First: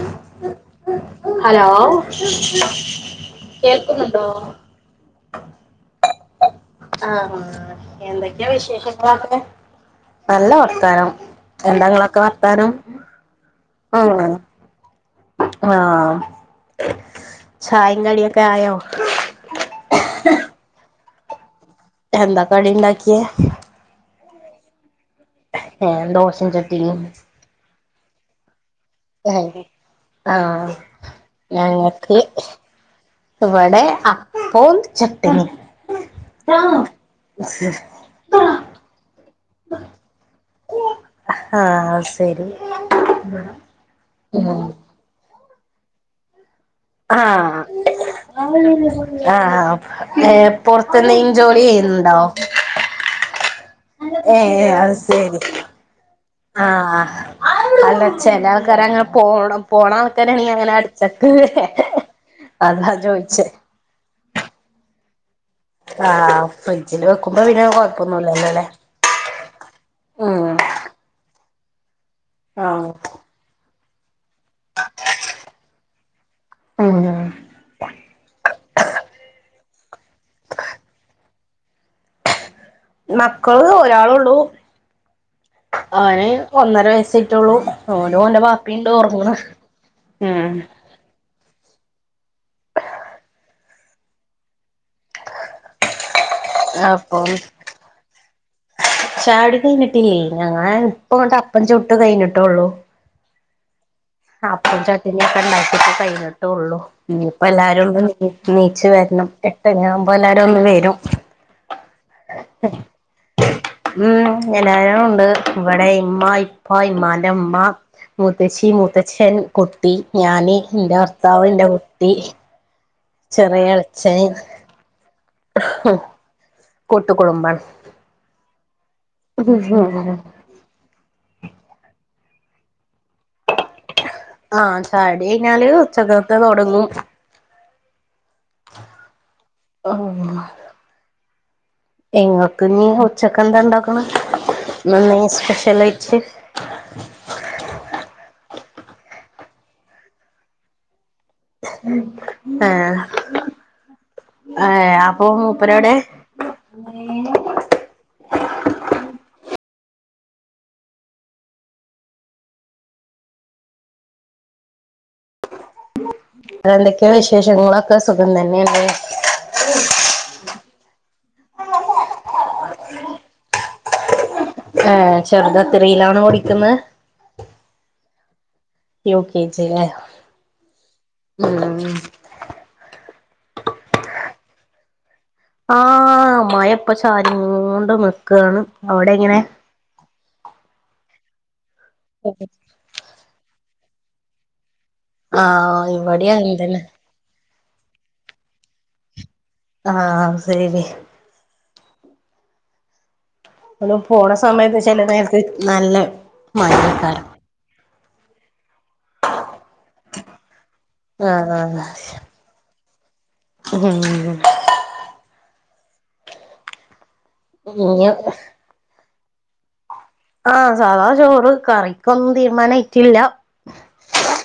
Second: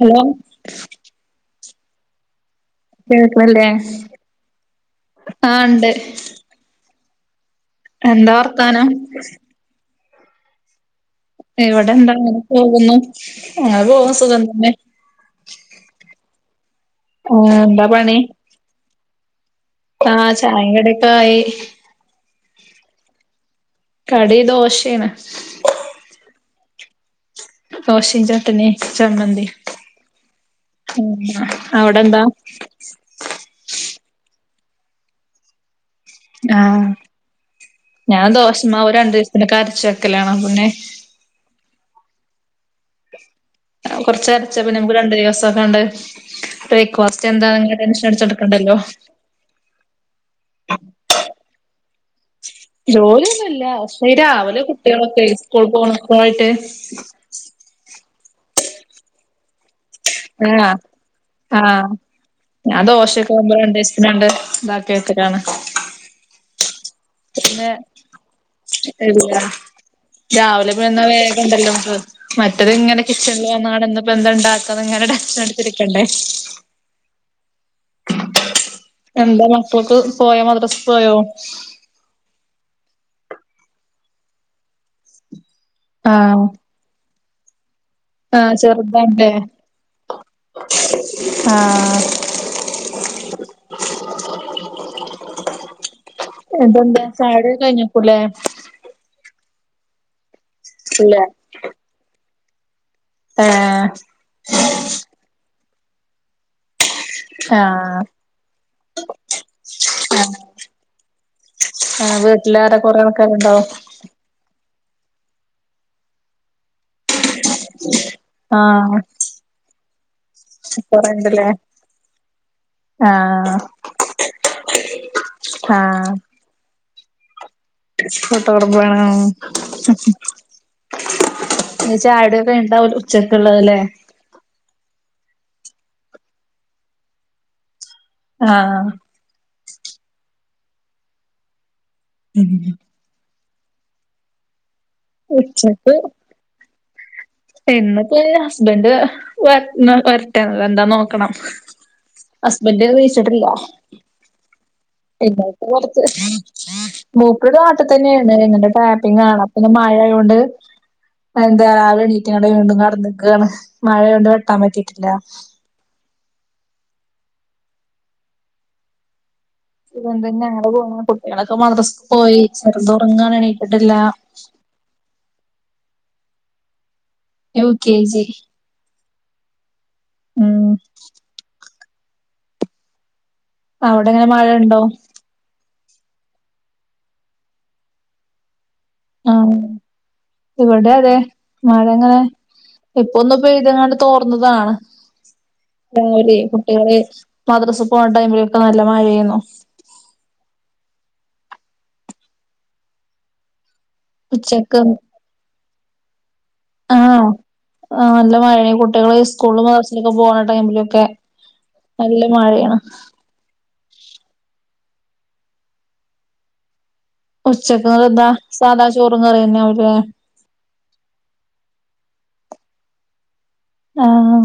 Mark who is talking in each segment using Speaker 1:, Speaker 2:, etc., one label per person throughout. Speaker 1: Hello
Speaker 2: hello
Speaker 1: കേൾക്കിണില്ലേ
Speaker 2: കേൾക്കുന്നുണ്ടോ
Speaker 1: ആഹ് ണ്ട്
Speaker 2: ആഹ് എന്തൊക്കെയാ
Speaker 1: വർത്താനം
Speaker 2: വിശേഷങ്ങളവിടെ നല്ല വർത്താനം
Speaker 1: ഇവിടെ
Speaker 2: എന്താങ്ങളൊക്കെ
Speaker 1: എന്താങ്ങനെ
Speaker 2: വർത്താനം
Speaker 1: പോകുന്നു അങ്ങനെ പോക
Speaker 2: ആഹ്
Speaker 1: സുഖം തന്നെ
Speaker 2: ആഹ്
Speaker 1: ആ എന്താ
Speaker 2: ചയിം കടി ഒക്കെ ആയോ
Speaker 1: ആഹ് ചായിം കടിക്കെ ആയി
Speaker 2: എന്താ കടി ഇണ്ടാക്കിയേ
Speaker 1: കടി ദോശെണ്
Speaker 2: എഹ് ദോസം ചട്ടിണോ
Speaker 1: ദോശിം ചട്ടണി ചമ്മന്തിം
Speaker 2: ഏഹ് ആഹ്
Speaker 1: ഉം അവിടെ
Speaker 2: ഞങ്ങക്ക്
Speaker 1: എന്താ
Speaker 2: ഇവിടെ അപ്പോം ചട്ടിണിം
Speaker 1: ആഹ് ഞാൻ ദോശമാവ് രണ്ടിസത്തിനൊക്കെ അരച്ച് വെക്കലാണ് അപ്പൊപിന്നെ
Speaker 2: ആഹ് അത് സെരി
Speaker 1: കൊറച്ചരച്ചാപ്പിന്നെ നമുക്ക് രണ്ട് ദിവസോക്കെ ആണ്ട്
Speaker 2: ആഹ്
Speaker 1: അടിച്ചെടുക്കണ്ടല്ലോ
Speaker 2: ആഹ് ഏ പൊറത്ത്ന്ന് ഈ ജോലി ചെയ്യുന്നുണ്ടോ
Speaker 1: ജോലിയൊന്നും ഇല്ല പക്ഷേ ഈ
Speaker 2: ഏ
Speaker 1: രാവിലെ
Speaker 2: അത്
Speaker 1: കുട്ടികളൊക്കെ
Speaker 2: ശരി
Speaker 1: സ്കൂൾ പോണ
Speaker 2: ആഹ് അല്ല ചില ആൾക്കാര് അങ്ങനെ പോണം പോണ ആൾക്കാരാണീ അങ്ങനെ
Speaker 1: ആഹ്
Speaker 2: അടിച്ചക്ക്
Speaker 1: ആഹ്
Speaker 2: അതാ ചോയിച്ചേ
Speaker 1: പിന്നണ്ട് ഇതാക്കിയ വെക്കലാണ്
Speaker 2: ആഹ് ഫ്രിഡ്ജിൽ വെക്കുമ്പോ പിന്നെ കൊഴപ്പൊന്നും ഇല്ലല്ലോ അല്ലെ
Speaker 1: ഇല്ല രാവിലെ പിന്നെ വേഗം ഉണ്ടല്ലോ മറ്റത്
Speaker 2: ആഹ്
Speaker 1: ഇങ്ങനെ നാളെ എന്താ ഇപ്പൊ എന്താ ഉണ്ടാക്കാന്ന് ഇങ്ങനെ ടെൻഷൻ അടിച്ചിരിക്കണ്ടേ
Speaker 2: ഉം
Speaker 1: എന്താ മക്കൾക്ക് പോയ മദ്രസ്ക്ക് പോയോ
Speaker 2: മക്കള് ഒരാളൊള്ളൂ അവന്
Speaker 1: ആഹ്
Speaker 2: ഒന്നര വയസായിട്ടൊള്ളൂ ഓനു ഓന്റെ
Speaker 1: ആഹ്
Speaker 2: വാപ്പിണ്ട്
Speaker 1: ചെറുതാല്ലേ
Speaker 2: ഒർങ്ങണ് ഉം
Speaker 1: ആഹ എന്തുണ്ട ചായ കുടി ഒക്കെ കഴിഞ്ഞേക്കും ലെ
Speaker 2: ചായകുടി കഴിഞ്ഞിട്ടില്ലേ ഞങ്ങള് ഇപ്പൊ
Speaker 1: ഇല്ല
Speaker 2: അങ്ങോട്ട് അപ്പം ചുട്ട് കഴിഞ്ഞിട്ടോള്ളു
Speaker 1: ആഹ
Speaker 2: അപ്പും ചട്ടിനി ഒക്കെ ഉണ്ടാക്കി കഴിഞ്ഞിട്ടേ ഉള്ളു ഇനി ഇപ്പൊ എല്ലാരും
Speaker 1: ആഹ്
Speaker 2: ഒന്ന് നീച്ച വരണം എട്ട് മണി ആകുമ്പോ എല്ലാരും ഒന്ന് വരും.
Speaker 1: ആ വീട്ടിലാരാ കൊറെ ആൾക്കാരുണ്ടോ
Speaker 2: ഉം [unintelligible] ഉണ്ട് ഇവിടെ ഇമ്മ ഇപ്പ ഇമ്മാന്റെ ഇമ്മ മുത്തച്ചി
Speaker 1: ആഹ്
Speaker 2: മുത്തച്ഛൻ കുട്ടി ഞാന് ഇന്റെ ഭർത്താവ് ഇൻ്റെ കുട്ടി
Speaker 1: ആഹ
Speaker 2: ചെറിയ എളച്ചന്
Speaker 1: ആഹ
Speaker 2: കൂട്ടു കുടുംബം
Speaker 1: കൂട്ട് കുടുംബണ് ഇനി ചായ കുടി ഒക്കെ കഴിഞ്ഞിട്ടാവും ഉച്ചക്കുള്ളത് ലെ
Speaker 2: ആഹ് ചായ കുടി കഴിഞ്ഞാല് ഉച്ചക്കത്തെ തുടങ്ങും
Speaker 1: ആഹ
Speaker 2: ഓ ഇങ്ങൾക്ക് ഇനി ഉച്ചക്ക് എന്താ ഉണ്ടാക്കണെ ഇന്നെന്തെങ്കി സ്പെഷ്യലായിച്ച്
Speaker 1: എന്നിപ്പ ഹസ്ബൻറ് വ വരട്ടെ എന്താ നോ ക്കണം ഹസ്ബൻഡ്
Speaker 2: ആഹ്
Speaker 1: എണീച്ചിട്ടില്ല
Speaker 2: ഏഹ് അപ്പൊ
Speaker 1: എന്താക്ക
Speaker 2: മൂപ്പരെവിടെ
Speaker 1: പൊറത്ത് മൂപ്പിട് നാട്ടിൽ തന്നെയാണ് ഇങ്ങട് ടാപ്പിംഗ ആണ് അപ്പൊ ഇന്ന് മഴ ആയത കൊണ്ട്. എന്താ രാവിലെ എണീറ്റങ്ങടെ വീണ്ടും കടന്ന്ക്കാണ് മഴയ കൊണ്ടു വെട്ടാൻ പറ്റിയിട്ടില്ല.
Speaker 2: എന്തൊക്കെയാ വിശേഷങ്ങളൊക്കെ സുഖം തന്നെ അല്ലെ
Speaker 1: ഇതുകൊണ്ട തന്നെ ഞങ്ങള് പോണു കുട്ടികളൊക്കെ മദ്രസ്ക്ക് പോയി ചെറുതുറങ്ങാണ് എണീറ്റിട്ടില്ല.
Speaker 2: ഏ ചെറുത് എത്രയിലാണ് പഠിക്കുന്നെ.
Speaker 1: U K G
Speaker 2: U K G ലെ
Speaker 1: ഉം
Speaker 2: ഉം.
Speaker 1: അവിടെങ്ങനെ മഴ ഉണ്ടോ.
Speaker 2: ആ മഴ ഇപ്പ ചാരി ങ്ങോണ്ട് നിക്കാണ് അവിടെ
Speaker 1: ആ
Speaker 2: എങ്ങനെ
Speaker 1: ഇവിടെ അതെ മഴങ്ങനെ ഇപ്പൊന്നും പെയ്തെങ്ങട് തോർന്നതാ
Speaker 2: ആഹ് ഇവിടേം
Speaker 1: രാവിലെ
Speaker 2: അങ്ങനെ തന്നെ
Speaker 1: കുട്ടികളെ മദ്രസ് പോകണ ടൈമിലൊക്കെ നല്ല മഴെയേന്നു
Speaker 2: ആഹ ശരി [unintelligible] പോണ സമയത്ത്
Speaker 1: ഉച്ചക്ക്
Speaker 2: ചില നേരത്ത് നല്ല മഴേക്കാരം
Speaker 1: ആ് നല്ല മഴയെ കുട്ടികള് സ്കൂളും ക്ലാസ്സിലൊക്കെ പോണ ടൈമിലൊക്കെ
Speaker 2: ആഹ് ആഹ്
Speaker 1: നല്ല മഴയാണ്.
Speaker 2: ഉം
Speaker 1: ഉച്ചക്ക്
Speaker 2: ഇനി
Speaker 1: എന്താ സാധാ ചോറും കറിയന്നെ ആവും ലെ.
Speaker 2: ആഹ് സാധാ ചോറ് കറിക്കൊന്നും തീരുമാന ആയിട്ടില്ല.
Speaker 1: ആഹ്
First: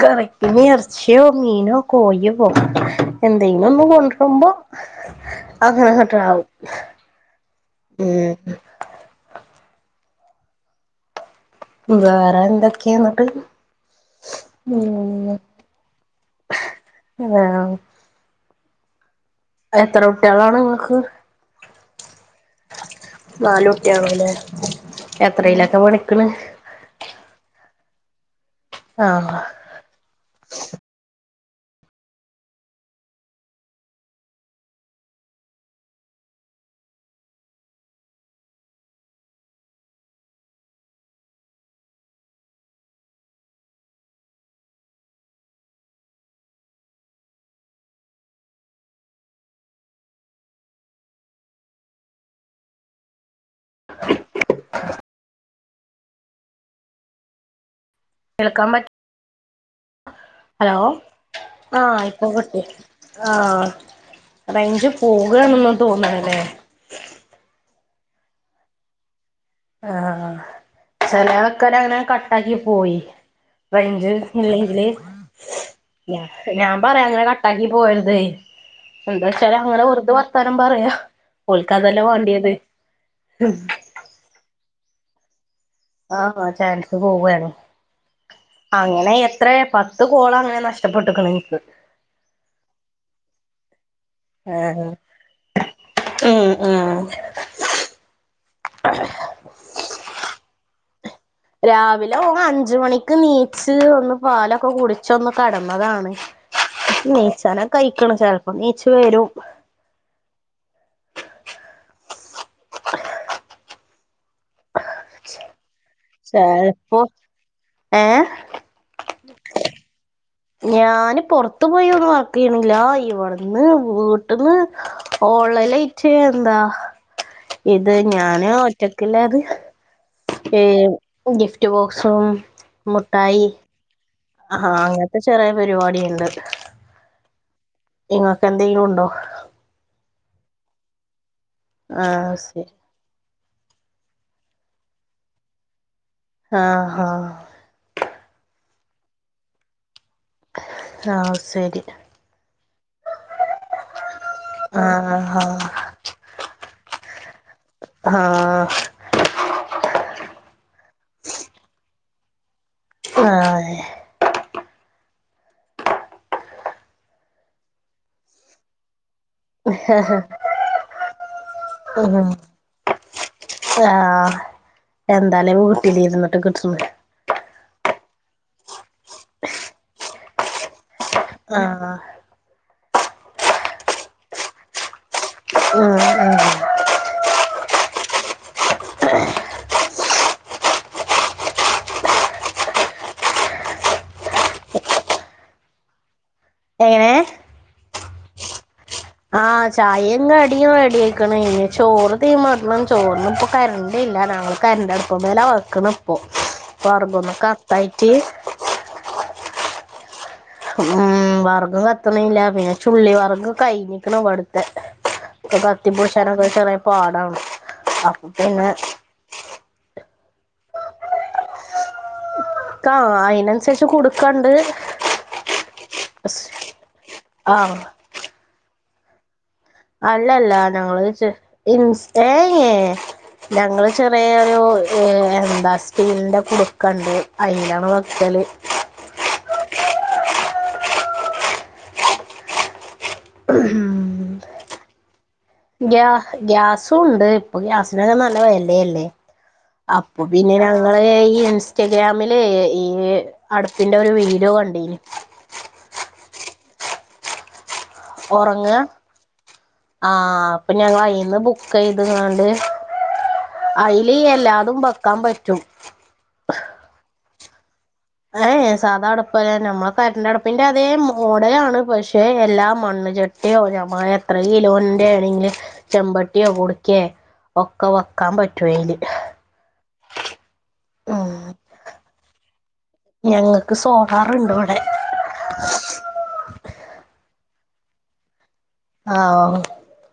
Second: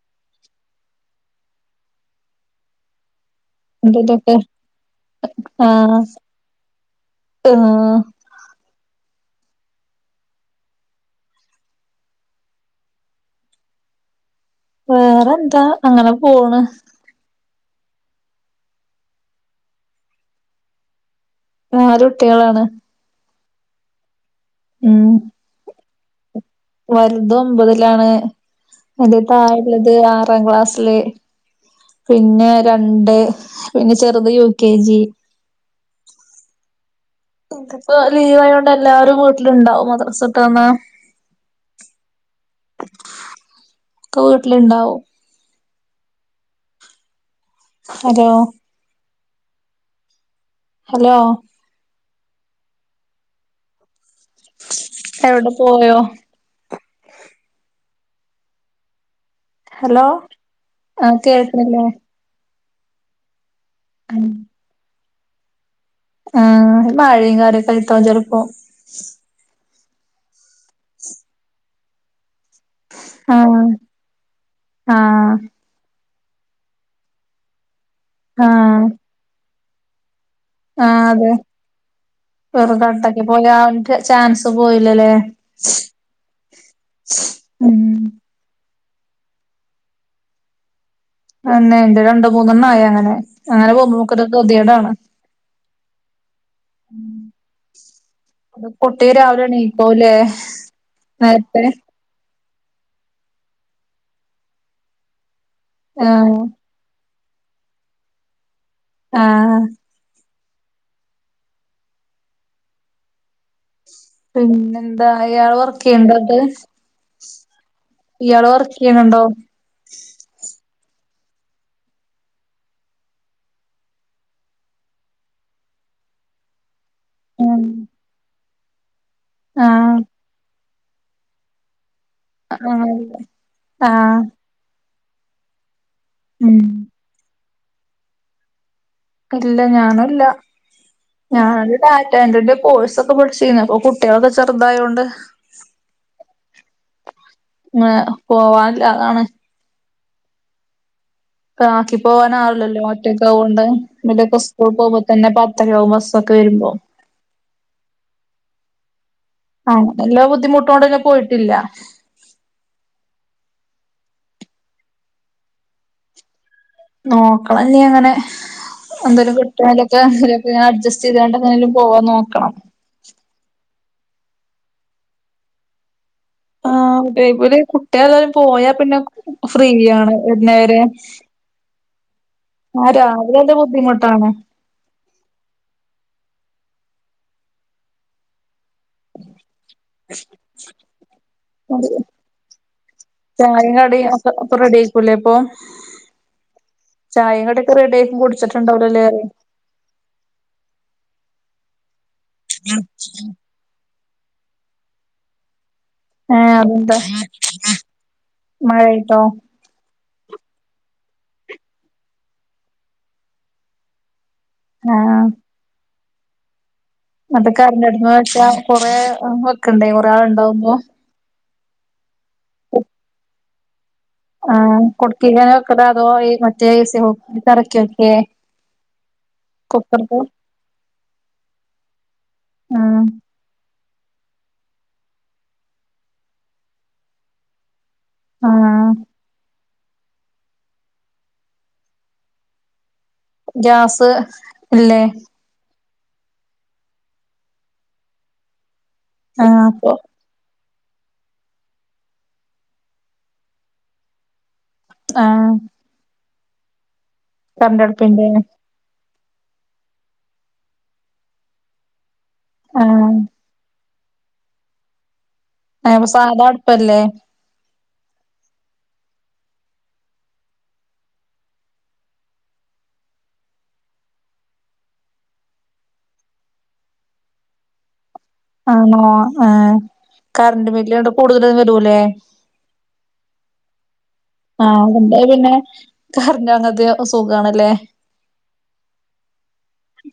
Speaker 2: കറിക്കിനെർച്യ്യോ മീനോ കോയ്യോ പോ എന്തെങ്കിലൊന്നു
Speaker 1: എന്തേലൊക്കെ
Speaker 2: കൊണ്ട്രുമ്പോൾ
Speaker 1: ആഹ്
Speaker 2: അകനക ട്രാവും
Speaker 1: ആഹ്
Speaker 2: ഉം വേറെ എന്തൊക്കെയാന്നിട്ട്.
Speaker 1: വേറെ ന്താ അങ്ങനെ പോണ്.
Speaker 2: വേറെ എത്ര ട്ടു കളാണ് നിങ്ങക്ക്.
Speaker 1: നാലു ട്ടികളാണ്.
Speaker 2: നാലുട്ടി ആണുലെ
Speaker 1: ഉം
Speaker 2: എത്രയിലൊക്കെ പഠിക്ണ്.
Speaker 1: വലുതൊ മ്പതിലാണ് അന്റെ
Speaker 2: ആഹ്
Speaker 1: താഴെല്ലൊത് ആറാം ക്ലാസില്. പിന്നെ രണ്ട് പിന്നെ ചെറുത് യു കെ ജി. ഇിനിപ്പോ ലീവായ്യോണ്ട് എല്ലാരും വീട്ടിലുണ്ടാവും മദ്രസട്ട് വന്നാ
Speaker 2: അം [inaudible]
Speaker 1: ക്ക വീട്ടിലി ണ്ടാവും. Hello hello.
Speaker 2: [inaudible]
Speaker 1: എവിടെ പോയോ?
Speaker 2: കേൾക്കാൻ പറ്റ
Speaker 1: ഹലോ
Speaker 2: ഹലോ
Speaker 1: ആഹ് കേൾക്കണില്ലേ
Speaker 2: ആഹ് ട്ട ആ റേഞ്ച് പോകണ്ണെന്ന തോന്നണല്ലേ
Speaker 1: മയേം കാര്യം ആയിട്ടായിരിക്കും ചിലപ്പോ
Speaker 2: ആഹ് ചെലെ ആൾക്കാര ങ്ങനെ കട്ടാക്കി പോയി.
Speaker 1: ആഹ്
Speaker 2: റേഞ്ചു ഇല്ലെങ്കില്
Speaker 1: ആഹ്
Speaker 2: ഞാൻ പറയാ അങ്ങനെ കട്ടാക്കി പോകര്ത് തെ
Speaker 1: ആഹ്
Speaker 2: എന്താ വച്ചാല് ങ്ങനെ വെറുതെ വരത്താ ത്തരം പറയാ
Speaker 1: ആഹ് അതെ
Speaker 2: ഓൽക്ക് അതല്ലേ വേണ്ടിയത്
Speaker 1: വെറും കട്ടാക്കി പോയാ
Speaker 2: ഹ്മ്മ്.
Speaker 1: അവൻക്ക് ചാൻസ് പോയില്ലല്ലേ ശ്.
Speaker 2: ആആ ചാൻസ് പോവലോഅങ്ങനെ എത്രയ പത്ത് കോള അങ്ങനെ നഷ്ട ടപ്പെട്ടക്കാണ്.
Speaker 1: അന്നെരണ്ട് രണ്ട് മൂന്നെണ്ണായി അങ്ങനെഅങ്ങനെ പോകുമ്പോ ഒക്കരു കദ്യ
Speaker 2: ഏഹ്
Speaker 1: ട്ടാണ്
Speaker 2: ഉം ഉം
Speaker 1: അ കുട്ടി രാവിലണീപ്പോല്ലേ?
Speaker 2: രാവിലെഓൻ അഞ്ച് മണിക്ക് നീച്ച് ഒന്ന് പാലൊക്കെ കുടിച്ച് ച്ചൊന്ന് കടന്നതാണ്
Speaker 1: ആഹ്
Speaker 2: നീച്ചന കഴിക്കണ് ചെലപ്പോ നീച്.
Speaker 1: ആഹ് പിന്നെന്താ ഇയാൾ വർക്ക് യ്യണ്ടത്
Speaker 2: ചെലപ്പോ ഏഹ്
Speaker 1: ഇയാൾ വർക്ക് യ്യ് ചെയ്യ്ണ്ടോ
Speaker 2: ഞാന് പുറത്തു പോയി ഒന്നും വർക്ക് ചെയ്യണില്ല ഇവിടുന്ന് വീട്ടീനു ഓൺലൈൻ എന്താ
Speaker 1: ആഹ്
Speaker 2: ഇത് ഞാന് ഒറ്റക്കില്ലത്
Speaker 1: ആഹ്
Speaker 2: ഈ ഗിഫ്റ്റ് ബോക്സും
Speaker 1: ആഹ് ആഹ്
Speaker 2: ആഹാ അങ്ങനത്തെ ചെറിയ പരിപാടിയ്ണ്ട്.
Speaker 1: ഉം
Speaker 2: ഇങ്ങക്ക് ന്തെങ്കിലും ഉണ്ടോ?
Speaker 1: ഇല്ല ഞാനല്ല ഞാനൊ
Speaker 2: ആഹ്
Speaker 1: ഡാറ്റൻററിന്റെ
Speaker 2: ശരി
Speaker 1: കോഴ്സ് ഇപ്പോ വിളിച്ചിന്ന് കുട്ടികളൊക്കെചെറുതയോണ്ട്.
Speaker 2: ആഹ് ആഹ്
Speaker 1: ആ പോവാറില്ല അതാണ്.
Speaker 2: ആഹ് സ്
Speaker 1: ആക്കി പോകാന ആവില്ലല്ലോ ഒറ്റക്കെ ആവൊണ്ട് ബലൊക്കെസ്കൂൾ പോകുമ്പോ
Speaker 2: ആഹ്
Speaker 1: തന്നെ
Speaker 2: ആഹ്
Speaker 1: പത്തരയാവും ബസ്സൊക്കെ വരുമ്പോ
Speaker 2: ആഹ്
Speaker 1: ആ എല്ലാ ബുദ്ധിമുട്ടുകൊണ്ട്ങ്ങെ പോയിട്ടില്ല
Speaker 2: ആഹ്
Speaker 1: നോക്കണംന്നീ അങ്ങനെ എന്തെലും [unintelligible] അഡ്ജസ്റ്റ് [unintelligible] പോവാൻ
Speaker 2: ഉം
Speaker 1: നോക്കണം
Speaker 2: ആഹ് എന്താലും വീട്ടിലിരുന്നിട്ട് കിട്ട്ണ്
Speaker 1: അത്പോലെ കുട്ടികൾ എല്ലാവരും പോയാ പിന്നെ ഫ്രീയാണ് വരുന്നവരെ
Speaker 2: ആഹ്
Speaker 1: ആഹ് രാവിലെ എന്ത് ബുദ്ധിമുട്ടാണ്
Speaker 2: ആഹ് [inaudible]
Speaker 1: [inaudible] ചായ കടി ഒക്കെ ഒക്കെ റെഡി ആയിക്കൂല്ലേ പ്പൊ
Speaker 2: എങ്ങനെ
Speaker 1: ചായയും കടിയുമൊക്കെ റെഡിയായി ഇപ്പൊ കുടിച്ചിട്ടുണ്ടാവലെറിയാ
Speaker 2: ആഹ് ചായയും കടിയും റെഡിയായിക്ക്ണ് ഇനി ചോറ് തീമ ഇടണം ചോറിനും കരണ്ട്ല്ല ഞങ്ങൾ കരണ്ട് അടുപ് മേലാ വയ്ക്കണ്
Speaker 1: ഏഹ്
Speaker 2: വിറകൊന്നും കത്തായിട്ട്
Speaker 1: മഴആയിട്ടോ
Speaker 2: ഉം വിറക് കത്തണില്ല പിന്നെ ചുള്ളി വിറക്ക് കഴഞ്ഞിക്കണവിടു തെ
Speaker 1: ആഹ്
Speaker 2: കത്തി പൂഷാനൊക്കെ ഷാറായി
Speaker 1: അത് കറൻ്റ് അടുപ്പിൽ വച്ചാ കൊറെ വെക്കണ്ടെ കൊറെ ആളുണ്ടാവുമ്പോ
Speaker 2: ആ അതിനനുസരിച്ച് കൊടുക്കാ
Speaker 1: ആഹ കുടുക്കി ഇങ്ങനെ വെക്കുന്നതോ അതോ മറ്റേ
Speaker 2: ആഹ്
Speaker 1: [unintelligible] കുക്കർക്ക്
Speaker 2: അല്ലല്ല ഞങ്ങള് ചെയിൻ ൻസ്റ്റയേ
Speaker 1: ആഹ്
Speaker 2: ഞങ്ങൾ ചെറിയൊരു, എന്താ സ്റ്റീലിന്റെ കുടുക്കണ്ട്. അയിലാണ് [unintelligible]
Speaker 1: ആഹ് ഗ്യാസ് ഇല്ലേ
Speaker 2: ഗ്യാ ഗ്യാസും ഉണ്ട് ഇപ്പൊ ഗ്യാസിനൊക്കെ നല്ല വെലയല്ലേ
Speaker 1: ആഹ് അപ്പൊ
Speaker 2: പ്പ പിന്നെ ഞങ്ങള് ഈ ഇൻസ്റ്റഗ്രാമില് ഈ അടുപ്പിന്റെ ഒരു വീഡിയോ കണ്ട്
Speaker 1: ആ കറണ്ടടുപ്പിന്റെ
Speaker 2: ഉറങ്ങാ ആ അപ്പൊ ഞങ്ങൾ ആയിന് ബുക്ക് ചെയ്തകാണ്ട്...
Speaker 1: ആഹ്
Speaker 2: അയിൽ എല്ലാതും വെക്കാൻ പറ്റും
Speaker 1: ആപ്പൊ സാധാ അടുപ്പല്ലേ
Speaker 2: ഏയ് സാദാ അടുപ്പല്ലേ നമ്മളെ കറന്റെ അടുപ്പിന്റെ അതേ മോഡലാണ് പക്ഷെ എല്ലാ മണ്ണ് ചട്ടി ട്ട്യോ യോ ഞമ്മ എത്ര കിലോന്റെ ആണെങ്കില് ചെമ്പട്ടിയോ കുടുക്കേ ഒക്കെ വെക്കാൻ പറ്റുവയില്
Speaker 1: ആ കറന്റ് ബില്ലണ്ട് കൂടുതലും വരൂല്ലേ
Speaker 2: ഞങ്ങൾക്ക് സോളാറുണ്ട് ഇവിടെ
Speaker 1: എന്റെ പിന്നെ കറന്റ്‌ അങ്ങത്തെ സുഖണല്ലേ
Speaker 2: ആഹ് ഓ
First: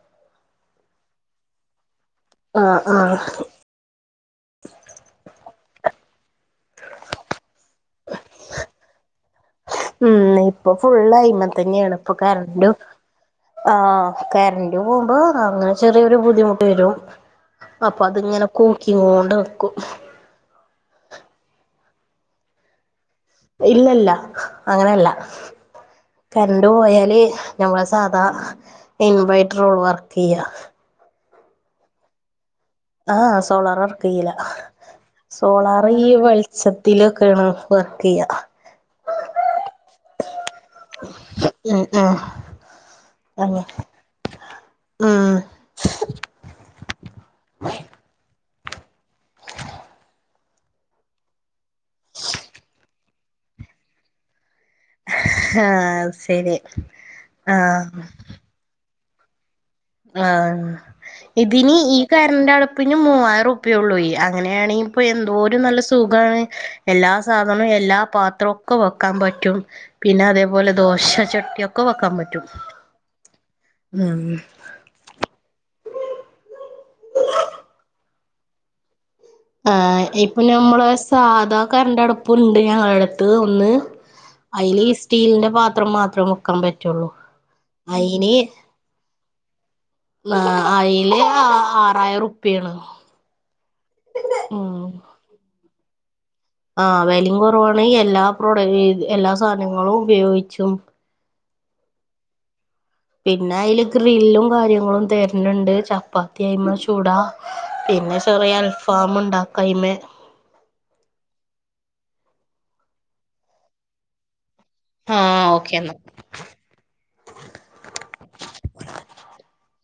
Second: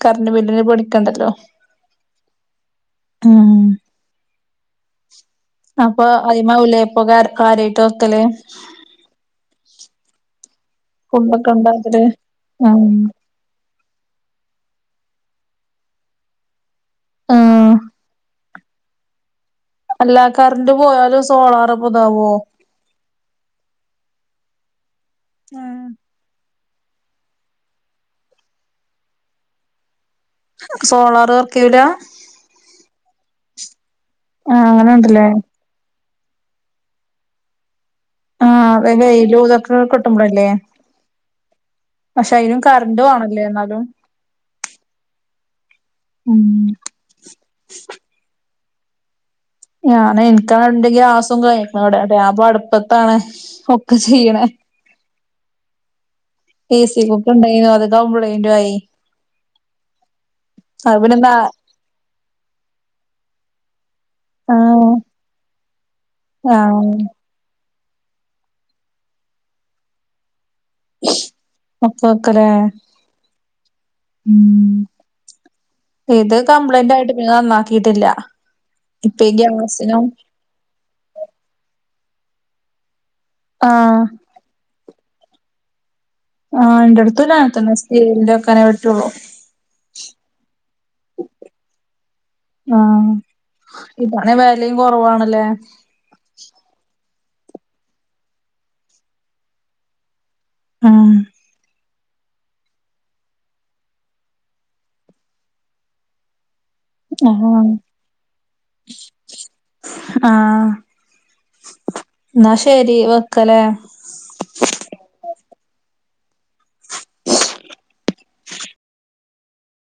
Speaker 1: കറൻ്റ് ബില്ലിന് പേടിക്കണ്ടല്ലോ
Speaker 2: ആഹ് ആഹ്
Speaker 1: ഉം അപ്പൊ അയിമാവുല്ലേ ഇപ്പൊ കിര്യായിട്ട് വെക്കൽ
Speaker 2: ഉം ഇപ്പൊ ഫുൾ അയ്മ
Speaker 1: ഫുഡൊക്കെ
Speaker 2: തന്നെയാണ്
Speaker 1: ഉണ്ടാക്കല്
Speaker 2: ഇപ്പൊ കറണ്ടും
Speaker 1: ആഹ്
Speaker 2: ആഹ കറന്റ് പോകുമ്പോ അങ്ങനെ ചെറിയൊരു ബുദ്ധിമുട്ട് വരും
Speaker 1: ആഹ്
Speaker 2: അപ്പൊ അതിങ്ങനെ കൂകികൊണ്ട് നിക്കും
Speaker 1: എല്ലാ കറന്റ് പോയാലും സോളാർ ഇപ്പ താവോ
Speaker 2: ഇല്ലല്ല അങ്ങനെയല്ല
Speaker 1: ആ
Speaker 2: കറന്റ് പോയാല് ഞമ്മളെ സാധാ ഇൻവേർട്ടറോള് വർക്ക് ചെയ്യുക
Speaker 1: സോളാർ വർക്ക്ചെയ്യൂല
Speaker 2: ആഹ ആ സോളാർ വർക്ക്‌ ചെയ്യില്ല
Speaker 1: ആഹ് അങ്ങനെണ്ടല്ലേ
Speaker 2: സോളാർ ഈ വെളിച്ചത്തിലൊക്കെയാണ് വർക്ക് ചെയ്യാം
Speaker 1: ആ ഇപ്പൊ വെയിലും ഇതൊക്കെ കിട്ടുമ്പോളല്ലേ
Speaker 2: ഉം ഉം
Speaker 1: പക്ഷെ അതിനും കറന്റ്‌ വേണല്ലേ
Speaker 2: അങ്ങനെ
Speaker 1: എന്നാലും
Speaker 2: ഉം
Speaker 1: ഉം ഞാൻ ഇന്കി ആണെങ്കിൽ അവിടെ ഇന്റെ ഗ്യാസും കഴിഞ്ഞ്ക്ക്‌ണ് അവിടെ ഞാൻ ഇപ്പൊ അടുപ്പത്താണ് ഒക്കെ ചെയ്യണ
Speaker 2: ആ ശരി ആ
Speaker 1: ന്റും ആയി
Speaker 2: ആഹ
Speaker 1: അത് പിന്നെ നാ
Speaker 2: ഇതിന് ഈ കരന്റെ അടുപ്പിന് മൂവായിരം റുപ്പിയ ഉള്ളൂ അങ്ങനെയാണെങ്കിൽ ഇപ്പൊ എന്തോ ഒരു നല്ല സുഖമാണ്
Speaker 1: ആഹ
Speaker 2: സാധനം എല്ലാ പാത്രൊക്കെ വെക്കാൻ പറ്റും പിന്നെ അതേപോലെ ദോശ ചട്ടിയൊക്കെ
Speaker 1: ഒക്കെ
Speaker 2: വെക്കാൻ പറ്റും
Speaker 1: വെക്കലേ
Speaker 2: ഉം
Speaker 1: ഇത് കംപ്ലൈന്റ് ആയിട്ട് പിന്നെ നന്നാക്കിയിട്ടില്ല ഇപ്പ ഈ ഗ്യാസ്
Speaker 2: ആഹ ഇപ്പൊ ഞമ്മളെ സാധാ കറന്റ് അടുപ്പുണ്ട് ഞങ്ങളടുത്ത് ഒന്ന്
Speaker 1: ആഹ്
Speaker 2: അതില് ഈ സ്റ്റീലിന്റെ പാത്രം മാത്രം വെക്കാൻ
Speaker 1: ആ
Speaker 2: പറ്റുള്ളൂ
Speaker 1: എന്റെടുത്തുള്ള അങ്ങനെത്തന്നെ
Speaker 2: അയിന്
Speaker 1: സ്റ്റീൽൻ്റെ അക്കനെ പറ്റുള്ളു
Speaker 2: ആ അയിൽ ആറായിരം റുപ്പിയ ആണ്
Speaker 1: ഇതാണേൽ വെലയും കൊറവാണ്ല്ലേ
Speaker 2: ആഹ് വെലിം കൊറവാണ് എല്ലാ പ്രോഡ് ഈത് എല്ലാ സാധനങ്ങളും ഉപയോഗിച്ചും
Speaker 1: ആഹ്
Speaker 2: പിന്നെ ആയില് ഗ്രില്ലും കാര്യങ്ങളും തര്ൻണ്ട് ചപ്പാത്തിഅയ്മേ ചൂടാ
Speaker 1: ആഹ്
Speaker 2: പിന്നെ ചെറിയ അൽഫാം ഉണ്ടാക്കയിമേ
Speaker 1: ആ എന്നാ ശെരി വെക്കലേ
Speaker 2: ആ ഓക്കെ എന്നാ